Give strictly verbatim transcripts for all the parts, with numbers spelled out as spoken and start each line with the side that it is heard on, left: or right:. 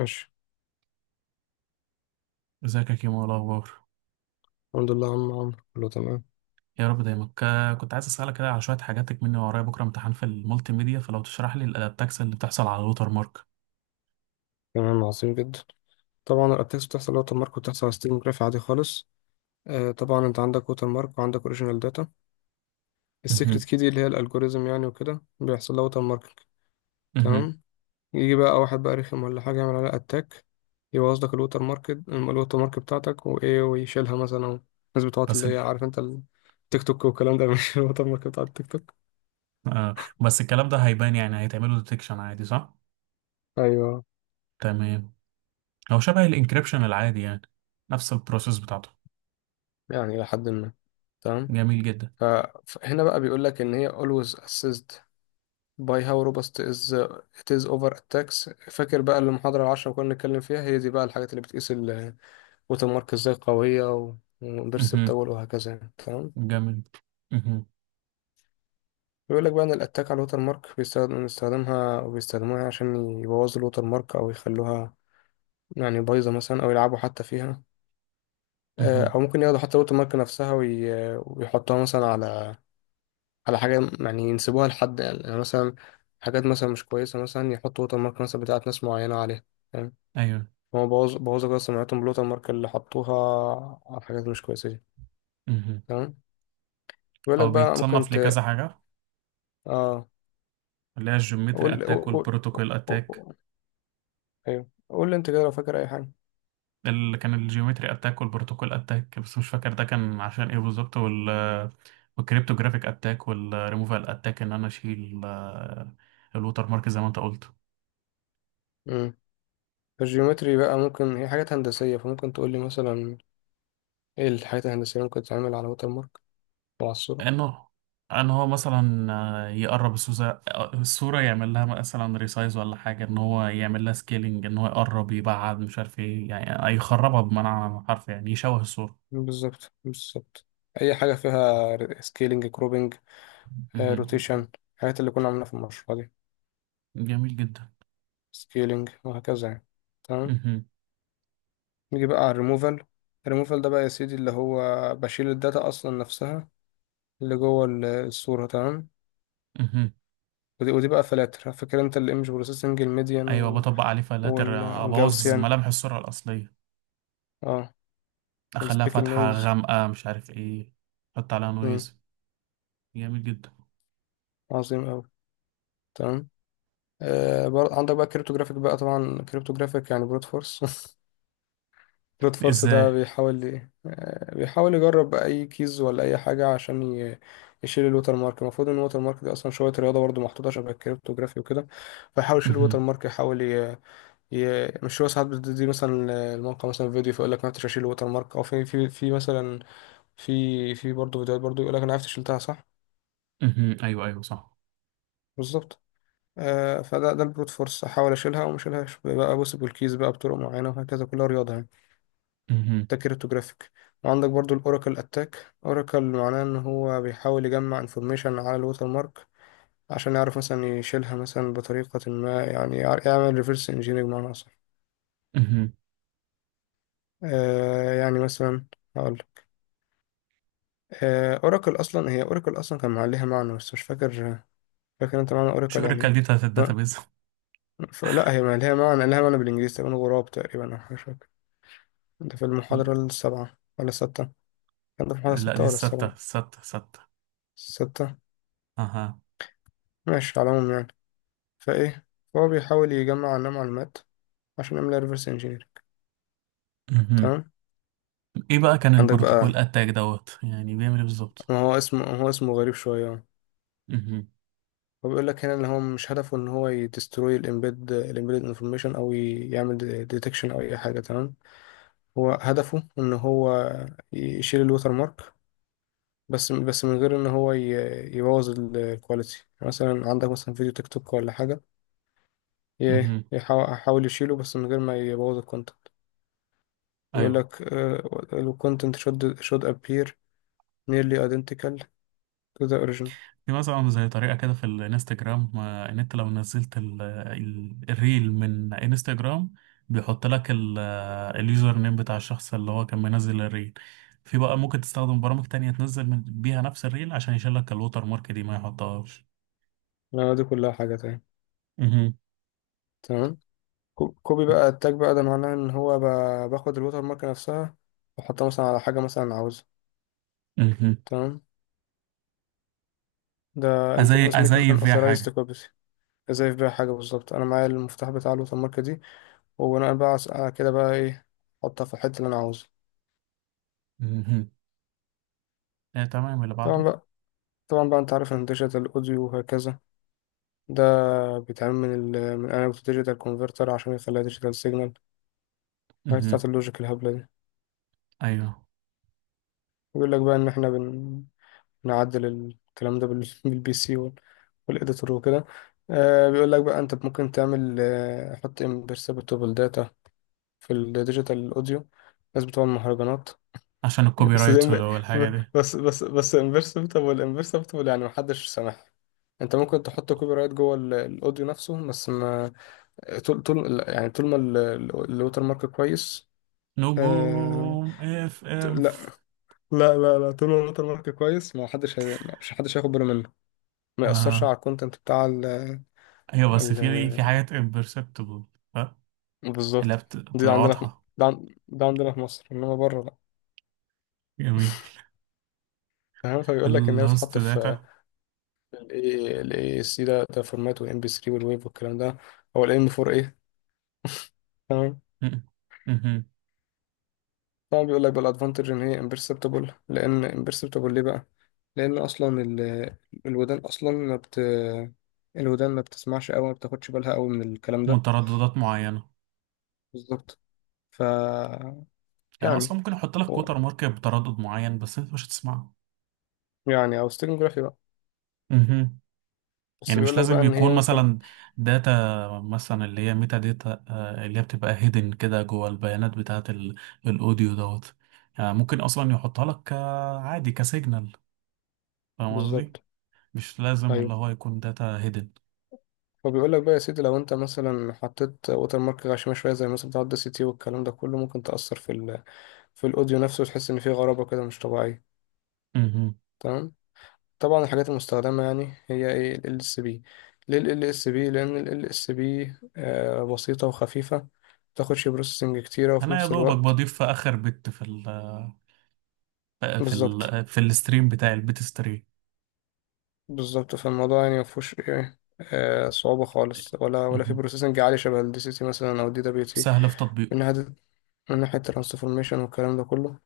left: ماشي.
right: ازيك يا كيمو، إيه الاخبار؟
left: الحمد لله يا عم عمرو، كله تمام.
right: يا رب دايما. ك- كنت عايز اسالك كده على شويه حاجاتك، مني ورايا بكره امتحان في المالتي ميديا، فلو تشرح لي الادابتكس اللي بتحصل على الوتر مارك.
left: تمام، عظيم جدا. طبعا الاتاكس بتحصل ووتر مارك وبتحصل على ستريم جراف عادي خالص. آه طبعا انت عندك ووتر مارك وعندك اوريجينال داتا،
right: مهم.
left: السيكريت كي دي اللي هي الالجوريزم يعني، وكده بيحصل لها ووتر ماركينج.
right: مهم.
left: تمام. يجي بقى واحد بقى رخم ولا حاجه يعمل عليها اتاك، يبوظ لك الووتر مارك الووتر مارك بتاعتك وايه ويشيلها مثلا أو الناس بتوعت
right: بس.
left: اللي هي عارف انت التيك توك والكلام ده مش الووتر مارك بتاع التيك توك.
right: آه. بس الكلام ده هيبان، يعني هيتعمله ديتكشن عادي، صح؟
left: ايوه،
right: تمام. هو شبه الانكريبشن العادي يعني. نفس البروسيس بتاعته.
left: يعني إلى حد ما. تمام.
right: جميل جدا.
left: ف- فهنا بقى بيقول لك ان هي always assist by how robust is it is over attacks. فاكر بقى المحاضرة العشرة اللي كنا بنتكلم فيها؟ هي دي بقى الحاجات اللي بتقيس الوتر مارك ازاي قوية و-
right: مهم.
left: وبيرسبتبل وهكذا يعني. تمام.
right: جميل. مهم.
left: بيقول لك بقى ان الاتاك على الوتر مارك بيستخدم بنستخدمها وبيستخدموها عشان يبوظوا الوتر مارك او يخلوها يعني بايظة مثلا، او يلعبوا حتى فيها. آه،
right: مهم.
left: او ممكن ياخدوا حتى الوتر مارك نفسها وي- ويحطوها مثلا على على حاجة، يعني ينسبوها لحد، يعني يعني مثلا حاجات مثلا مش كويسة، مثلا يحطوا ووتر مارك مثلا بتاعت ناس معينة عليها.
right: ايوه.
left: هو بوظ بوظ كده سمعتهم بالوتر مارك اللي حطوها على حاجات مش كويسة دي.
right: مهم.
left: تمام. بيقول لك
right: هو
left: بقى ممكن
right: بيتصنف
left: ت،
right: لكذا حاجه،
left: اه،
right: اللي هي الجيومتري
left: قول
right: اتاك
left: قول قول
right: والبروتوكول اتاك.
left: قول- ايوه قول لي انت كده لو فاكر اي حاجة.
right: اللي كان الجيومتري اتاك والبروتوكول اتاك، بس مش فاكر ده كان عشان ايه بالظبط. وال والكريبتوجرافيك اتاك والريموفال اتاك، ان انا اشيل آه، الوتر مارك زي ما انت قلت.
left: امم الجيومتري بقى ممكن هي حاجات هندسية، فممكن تقول لي مثلا ايه الحاجات الهندسية اللي ممكن تتعمل على ووتر مارك او على الصورة؟
right: انه ان هو مثلا آه، يقرب الصوره. الصوره يعمل لها مثلا ريسايز ولا حاجه، ان هو يعمل لها سكيلينج، ان هو يقرب يبعد مش عارف ايه، يعني آه، يخربها بمعنى حرف، يعني يشوه الصوره.
left: بالظبط، بالظبط. اي حاجة فيها سكيلينج، كروبنج،
right: مهم.
left: روتيشن، الحاجات اللي كنا عاملينها في المشروع دي،
right: جميل جدا.
left: سكيلينج وهكذا يعني. تمام.
right: مهم.
left: نيجي بقى على الريموفال. الريموفال ده بقى يا سيدي اللي هو بشيل الداتا اصلا نفسها اللي جوه ال- الصورة. تمام.
right: مهم.
left: ودي, ودي بقى فلاتر، فاكر انت الايمج بروسيسنج، الميديان
right: ايوه،
left: وال...
right: بطبق عليه فلاتر
left: وال...
right: ابوظ
left: والجاوسيان
right: ملامح الصوره الاصليه.
left: اه،
right: اخليها
left: والسبيكل
right: فاتحة
left: نويز.
right: غامقة، مش عارف ايه. حط عليها
left: مم.
right: نويز. جميل جدا.
left: عظيم اوي. تمام. آه برضه عندك بقى كريبتوجرافيك، بقى طبعا كريبتوجرافيك يعني بروت فورس رود فورس. ده
right: ازاي؟
left: بيحاول ي- آه، بيحاول يجرب اي كيز ولا اي حاجه عشان ي- يشيل الوتر مارك. المفروض ان الوتر مارك دي اصلا شويه رياضه برضو، محطوطه شبه الكريبتوجرافي وكده، فيحاول يشيل الوتر
right: مهم.
left: مارك، يحاول ي... ي... مش هو ساعات بتدي مثلا الموقع مثلا فيديو فيقول لك ما عرفتش اشيل الوتر مارك، او في في في مثلا في في برضو فيديوهات برضو يقول لك انا عرفت شلتها صح.
right: مهم. ايوه، ايوه، صح.
left: بالظبط. آه فده ده البروت فورس، احاول اشيلها وما اشيلهاش بقى بوسب الكيز بقى بطرق معينه وهكذا، كلها رياضه يعني.
right: مهم.
left: ده كريبتوجرافيك. وعندك برضو الاوراكل اتاك. اوراكل معناه ان هو بيحاول يجمع انفورميشن على الوتر مارك عشان يعرف مثلا يشيلها مثلا بطريقة ما، يعني يع- يعمل ريفرس انجينيرنج بمعنى اصح.
right: مهم.
left: آه يعني مثلا، هقول، آه اوراكل اصلا هي، اوراكل اصلا كان عليها معنى بس مش فاكر. فاكر انت معنى
right: شو
left: اوراكل يعني
right: الركال
left: ايه؟
right: دي بتاعت
left: ف-
right: الداتابيز؟
left: ف- لا هي ما لها معنى، لها معنى بالانجليزي تقريبا، غراب تقريبا او حاجة شبه كده. ده في المحاضرة السابعة ولا الستة؟ كان ده في المحاضرة
right: لا، دي
left: الستة ولا
right: الستة
left: السابعة؟
right: الستة الستة.
left: الستة.
right: اها.
left: ماشي، على العموم يعني. فايه، فهو بيحاول يجمع عنها معلومات عشان يعمل ريفرس انجينير.
right: مهم.
left: تمام.
right: ايه بقى كان
left: عندك بقى،
right: البروتوكول اتاك دوت، يعني بيعمل ايه بالظبط؟
left: ما هو اسمه، هو اسمه غريب شويه أهو.
right: مهم.
left: هو بيقول لك هنا ان هو مش هدفه ان هو يدستروي الامبيد الامبيد انفورميشن او ي- يعمل ديتكشن او اي حاجه. تمام. هو هدفه ان هو يشيل الوتر مارك بس بس من غير ان هو ي- يبوظ الكواليتي. مثلا عندك مثلا فيديو تيك توك ولا حاجه، ي-
right: مهم.
left: يحاول يحاول يشيله بس من غير ما يبوظ الكونتنت. بيقول
right: ايوه.
left: لك الكونتنت should should appear nearly identical to the origin.
right: في مثلا زي طريقة كده في الانستجرام، آه، ان انت لو نزلت ال- ال- الريل من انستجرام، بيحط لك ال اليوزر نيم بتاع الشخص اللي هو كان منزل الريل. في بقى ممكن تستخدم برامج تانية تنزل من بيها نفس الريل، عشان يشيل لك الوتر مارك دي، ما يحطهاش.
left: لا دي كلها حاجة تاني.
right: مهم.
left: تمام. كو- كوبي بقى التاج، بقى ده معناه ان هو بقى باخد الوتر مارك نفسها واحطها مثلا على حاجة مثلا عاوزها.
right: مهم.
left: تمام. ده
right: أزي
left: involves making an
right: أزيف فيها
left: authorized
right: حاجة؟
left: copy. ازاي في بيها حاجة؟ بالظبط، انا معايا المفتاح بتاع الوتر مارك دي، وبناء بقى على على كده بقى ايه، احطها في الحتة اللي انا عاوزها.
right: مهم. آه، تمام، اللي
left: طبعا
right: بعده.
left: بقى طبعا بقى انت عارف ان ديجيتال اوديو وهكذا، ده بيتعمل من ال من انالوج ديجيتال كونفرتر عشان يخليها ديجيتال سيجنال، الحاجات
right: مهم.
left: بتاعت اللوجيك الهبلة دي.
right: أيوه،
left: بيقول لك بقى ان احنا بن، نعدل الكلام ده بال- بالبي سي وال- والإديتور وكده. آه بيقول لك بقى أنت ممكن تعمل، آه حط imperceptible data في الديجيتال أوديو. الناس بتوع المهرجانات
right: عشان الكوبي
left: بس زي
right: رايت
left: ما-
right: والحاجة دي.
left: بس بس بس imperceptible, imperceptible يعني محدش سامعها. انت ممكن تحط كوبي رايت جوه ال- الاوديو نفسه بس ما، آه، طول طول يعني طول ما ال- ال- الوتر مارك كويس. آه...
right: نجوم اف
left: لا،
right: اف.
left: لا لا لا طول ما الوتر مارك كويس ما حدش هي... مش حدش هياخد باله منه، ما يأثرش
right: آه،
left: على الكونتنت بتاع ال.
right: أيوه، بس
left: ال،
right: في في حاجات imperceptible. ها. اللي هي
left: بالظبط.
right: بت-
left: دي
right: بتبقى
left: عندنا في،
right: واضحة.
left: ده, عن... ده عندنا في مصر انما بره لا.
right: جميل.
left: فاهم؟ فبيقول لك ان هي
right: اللاست
left: بتتحط في
right: داتا.
left: ال اي سي، ده ده فورمات والام بي تلاتة والويف والكلام ده، او الام اربعة ايه تمام. طبعا بيقول لك بقى الادفانتج ان هي امبرسبتبل، لان امبرسبتبل ليه بقى؟ لان اصلا ال... الودان اصلا ما بت، الودان ما بتسمعش قوي، ما بتاخدش بالها قوي من الكلام ده.
right: مترددات معينة.
left: بالظبط. ف،
right: يعني اصلا
left: يعني،
right: ممكن احط لك
left: هو-
right: كوتر مارك بتردد معين، بس انت مش هتسمعه.
left: يعني او ستيرنوجرافي.
right: مهم.
left: بس
right: يعني مش
left: بيقول لك بقى
right: لازم
left: ان هي
right: يكون
left: ممكن،
right: مثلا داتا، مثلا اللي هي ميتا داتا، آه، اللي هي بتبقى هيدن كده جوه البيانات بتاعة ال- الاوديو دوت. يعني ممكن اصلا يحطها لك ك- عادي كسيجنال. فاهم قصدي؟
left: بالظبط.
right: مش لازم
left: ايوه.
right: اللي هو يكون داتا هيدن.
left: فبيقول لك بقى يا سيدي لو انت مثلا حطيت ووتر مارك غشيمه شويه زي مثلا بتاع الدي سي تي والكلام ده كله، ممكن تاثر في ال... في الاوديو نفسه وتحس ان فيه غرابه كده مش طبيعيه.
right: مهم.
left: تمام. طبعا الحاجات المستخدمه يعني هي ايه، ال اس بي. ليه ال اس بي؟ لان ال اس بي بسيطه وخفيفه، ما بتاخدش بروسيسنج كتيره وفي
right: انا يا
left: نفس
right: دوبك
left: الوقت،
right: بضيف في اخر بت في ال في
left: بالظبط.
right: ال في الستريم بتاعي البيت ستريم.
left: بالظبط، فالموضوع يعني ما فيهوش ايه، آه، صعوبه خالص ولا ولا في
right: مهم.
left: بروسيسنج عالي شبه الدي سي تي مثلا او الدي دبليو تي،
right: سهل في
left: من
right: تطبيقه.
left: ناحية، من ناحية الترانسفورميشن والكلام ده كله.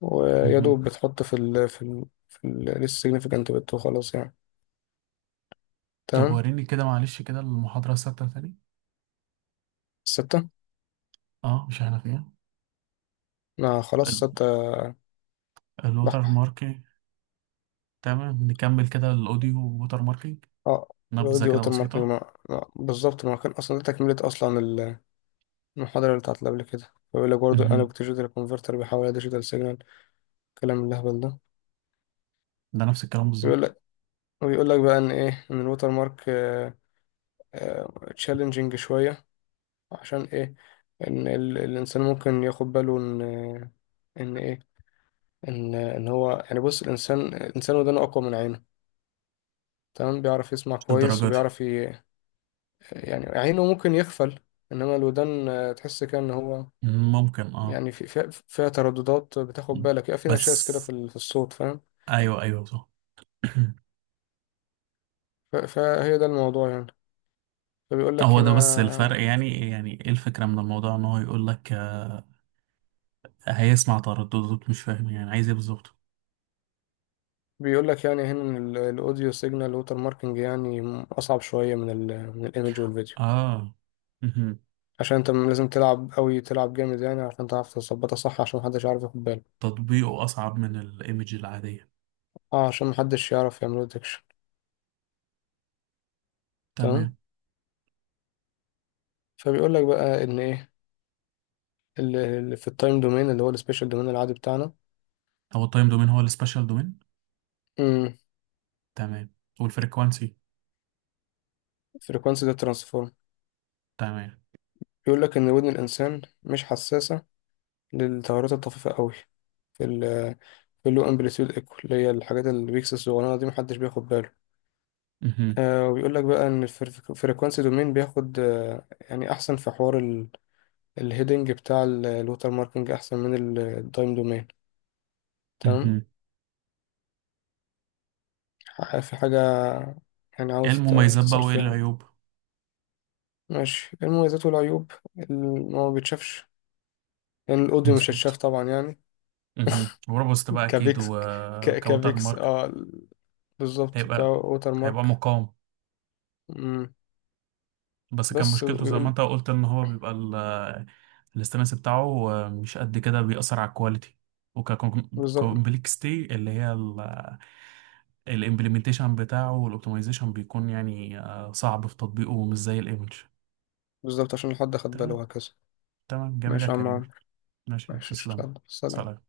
left: ويا دوب بتحط في ال في ال في ال significant bit وخلاص يعني.
right: طب
left: تمام.
right: وريني كده، معلش، كده المحاضرة الثابتة تاني.
left: ستة.
right: اه، مش احنا فيها؟
left: ما خلاص ستة،
right: الوتر
left: بحبح.
right: ماركينج. تمام، نكمل كده الاوديو ووتر ماركينج.
left: اه. يبقى
right: نبذة
left: دي
right: كده
left: اوتر ماركينج
right: بسيطة.
left: ما. ما. بالظبط ما كان اصلا ده تكملة اصلا ال- المحاضرة اللي بتاعت اللي قبل كده. بيقول لك برضه
right: مهم.
left: الانالوج ديجيتال كونفرتر بيحول ديجيتال سيجنال، الكلام اللهبل ده.
right: ده نفس الكلام
left: بيقول
right: بالظبط.
left: لك، وبيقول لك بقى ان ايه، ان الوتر مارك تشالنجينج شوية. عشان ايه؟ ان ال... الانسان ممكن ياخد باله ان، آه، ان ايه، ان ان هو يعني، بص الانسان، الانسان ودانه اقوى من عينه. تمام، بيعرف يسمع
right: مش
left: كويس
right: للدرجة دي.
left: وبيعرف ي... يعني عينه ممكن يغفل انما الودان، آه، تحس كده ان هو
right: ممكن، اه.
left: يعني، في في- فيها ترددات بتاخد
right: مم.
left: بالك، يبقى في
right: بس.
left: نشاز كده في ال- في الصوت. فاهم؟
right: ايوه، ايوه، صح.
left: ف- فهي ده الموضوع يعني. فبيقول لك
right: هو ده بس
left: هنا،
right: الفرق، يعني يعني ايه الفكرة من الموضوع؟ ان هو يقول لك آه، هيسمع ترددات، مش فاهم يعني عايز ايه بالظبط؟
left: بيقول لك يعني هنا ان ال- الاوديو سيجنال ووتر ماركينج يعني اصعب شويه من ال من الايمج والفيديو،
right: اه. مهم.
left: عشان انت لازم تلعب قوي، تلعب جامد يعني عشان تعرف تظبطها صح، عشان محدش يعرف ياخد باله.
right: تطبيقه اصعب من الايمج العادية.
left: اه، عشان محدش يعرف يعمل ديتكشن. تمام.
right: تمام.
left: فبيقول لك بقى ان ايه، اللي اللي في التايم دومين اللي هو السبيشال دومين العادي بتاعنا.
right: هو التايم دومين هو السبيشال دومين.
left: امم
right: تمام، والفريكوانسي،
left: فريكوانسي ده ترانسفورم.
right: تمام.
left: بيقول لك ان ودن الانسان مش حساسه للتغيرات الطفيفه قوي في ال في اللو امبليتيود ايكو، اللي هي الحاجات البيكس الصغيرة دي محدش بياخد باله.
right: مهم.
left: آه وبيقول لك بقى ان الفريكوانسي دومين بياخد، آه يعني احسن في حوار ال- الهيدنج بتاع ال- الوتر ماركينج احسن من التايم دومين. تمام.
right: مهم.
left: ح- في حاجه يعني
right: ايه
left: عاوز ت-
right: المميزات بقى
left: تسأل
right: وايه
left: فيها؟
right: العيوب؟
left: ماشي، إيه المميزات والعيوب؟ إن هو ما بيتشافش، لأن الأوديو مش هيتشاف
right: مظبوط.
left: طبعا يعني.
right: مهم. وروبوست بقى اكيد،
left: كبيكس، ك...
right: وكوتر
left: كبيكس،
right: مارك
left: اه ال، بالظبط
right: هيبقى
left: كووتر
right: هيبقى
left: مارك.
right: مقاوم.
left: مم.
right: بس كان
left: بس
right: مشكلته زي ما
left: بيقول،
right: انت قلت، ان هو بيبقى ال- الاستانس بتاعه مش قد كده، بيأثر على الكواليتي.
left: بالظبط،
right: وككومبلكستي، اللي هي الامبلمنتيشن بتاعه والاوبتمايزيشن، بيكون يعني آه، صعب في تطبيقه ومش زي الايمج.
left: بالظبط عشان حد خد باله
right: تمام.
left: وهكذا.
right: تمام، جميل يا
left: ماشي يا عم
right: كريم.
left: عمرو.
right: ماشي،
left: ماشي
right: تسلم،
left: اشتغل، سلام.
right: سلام.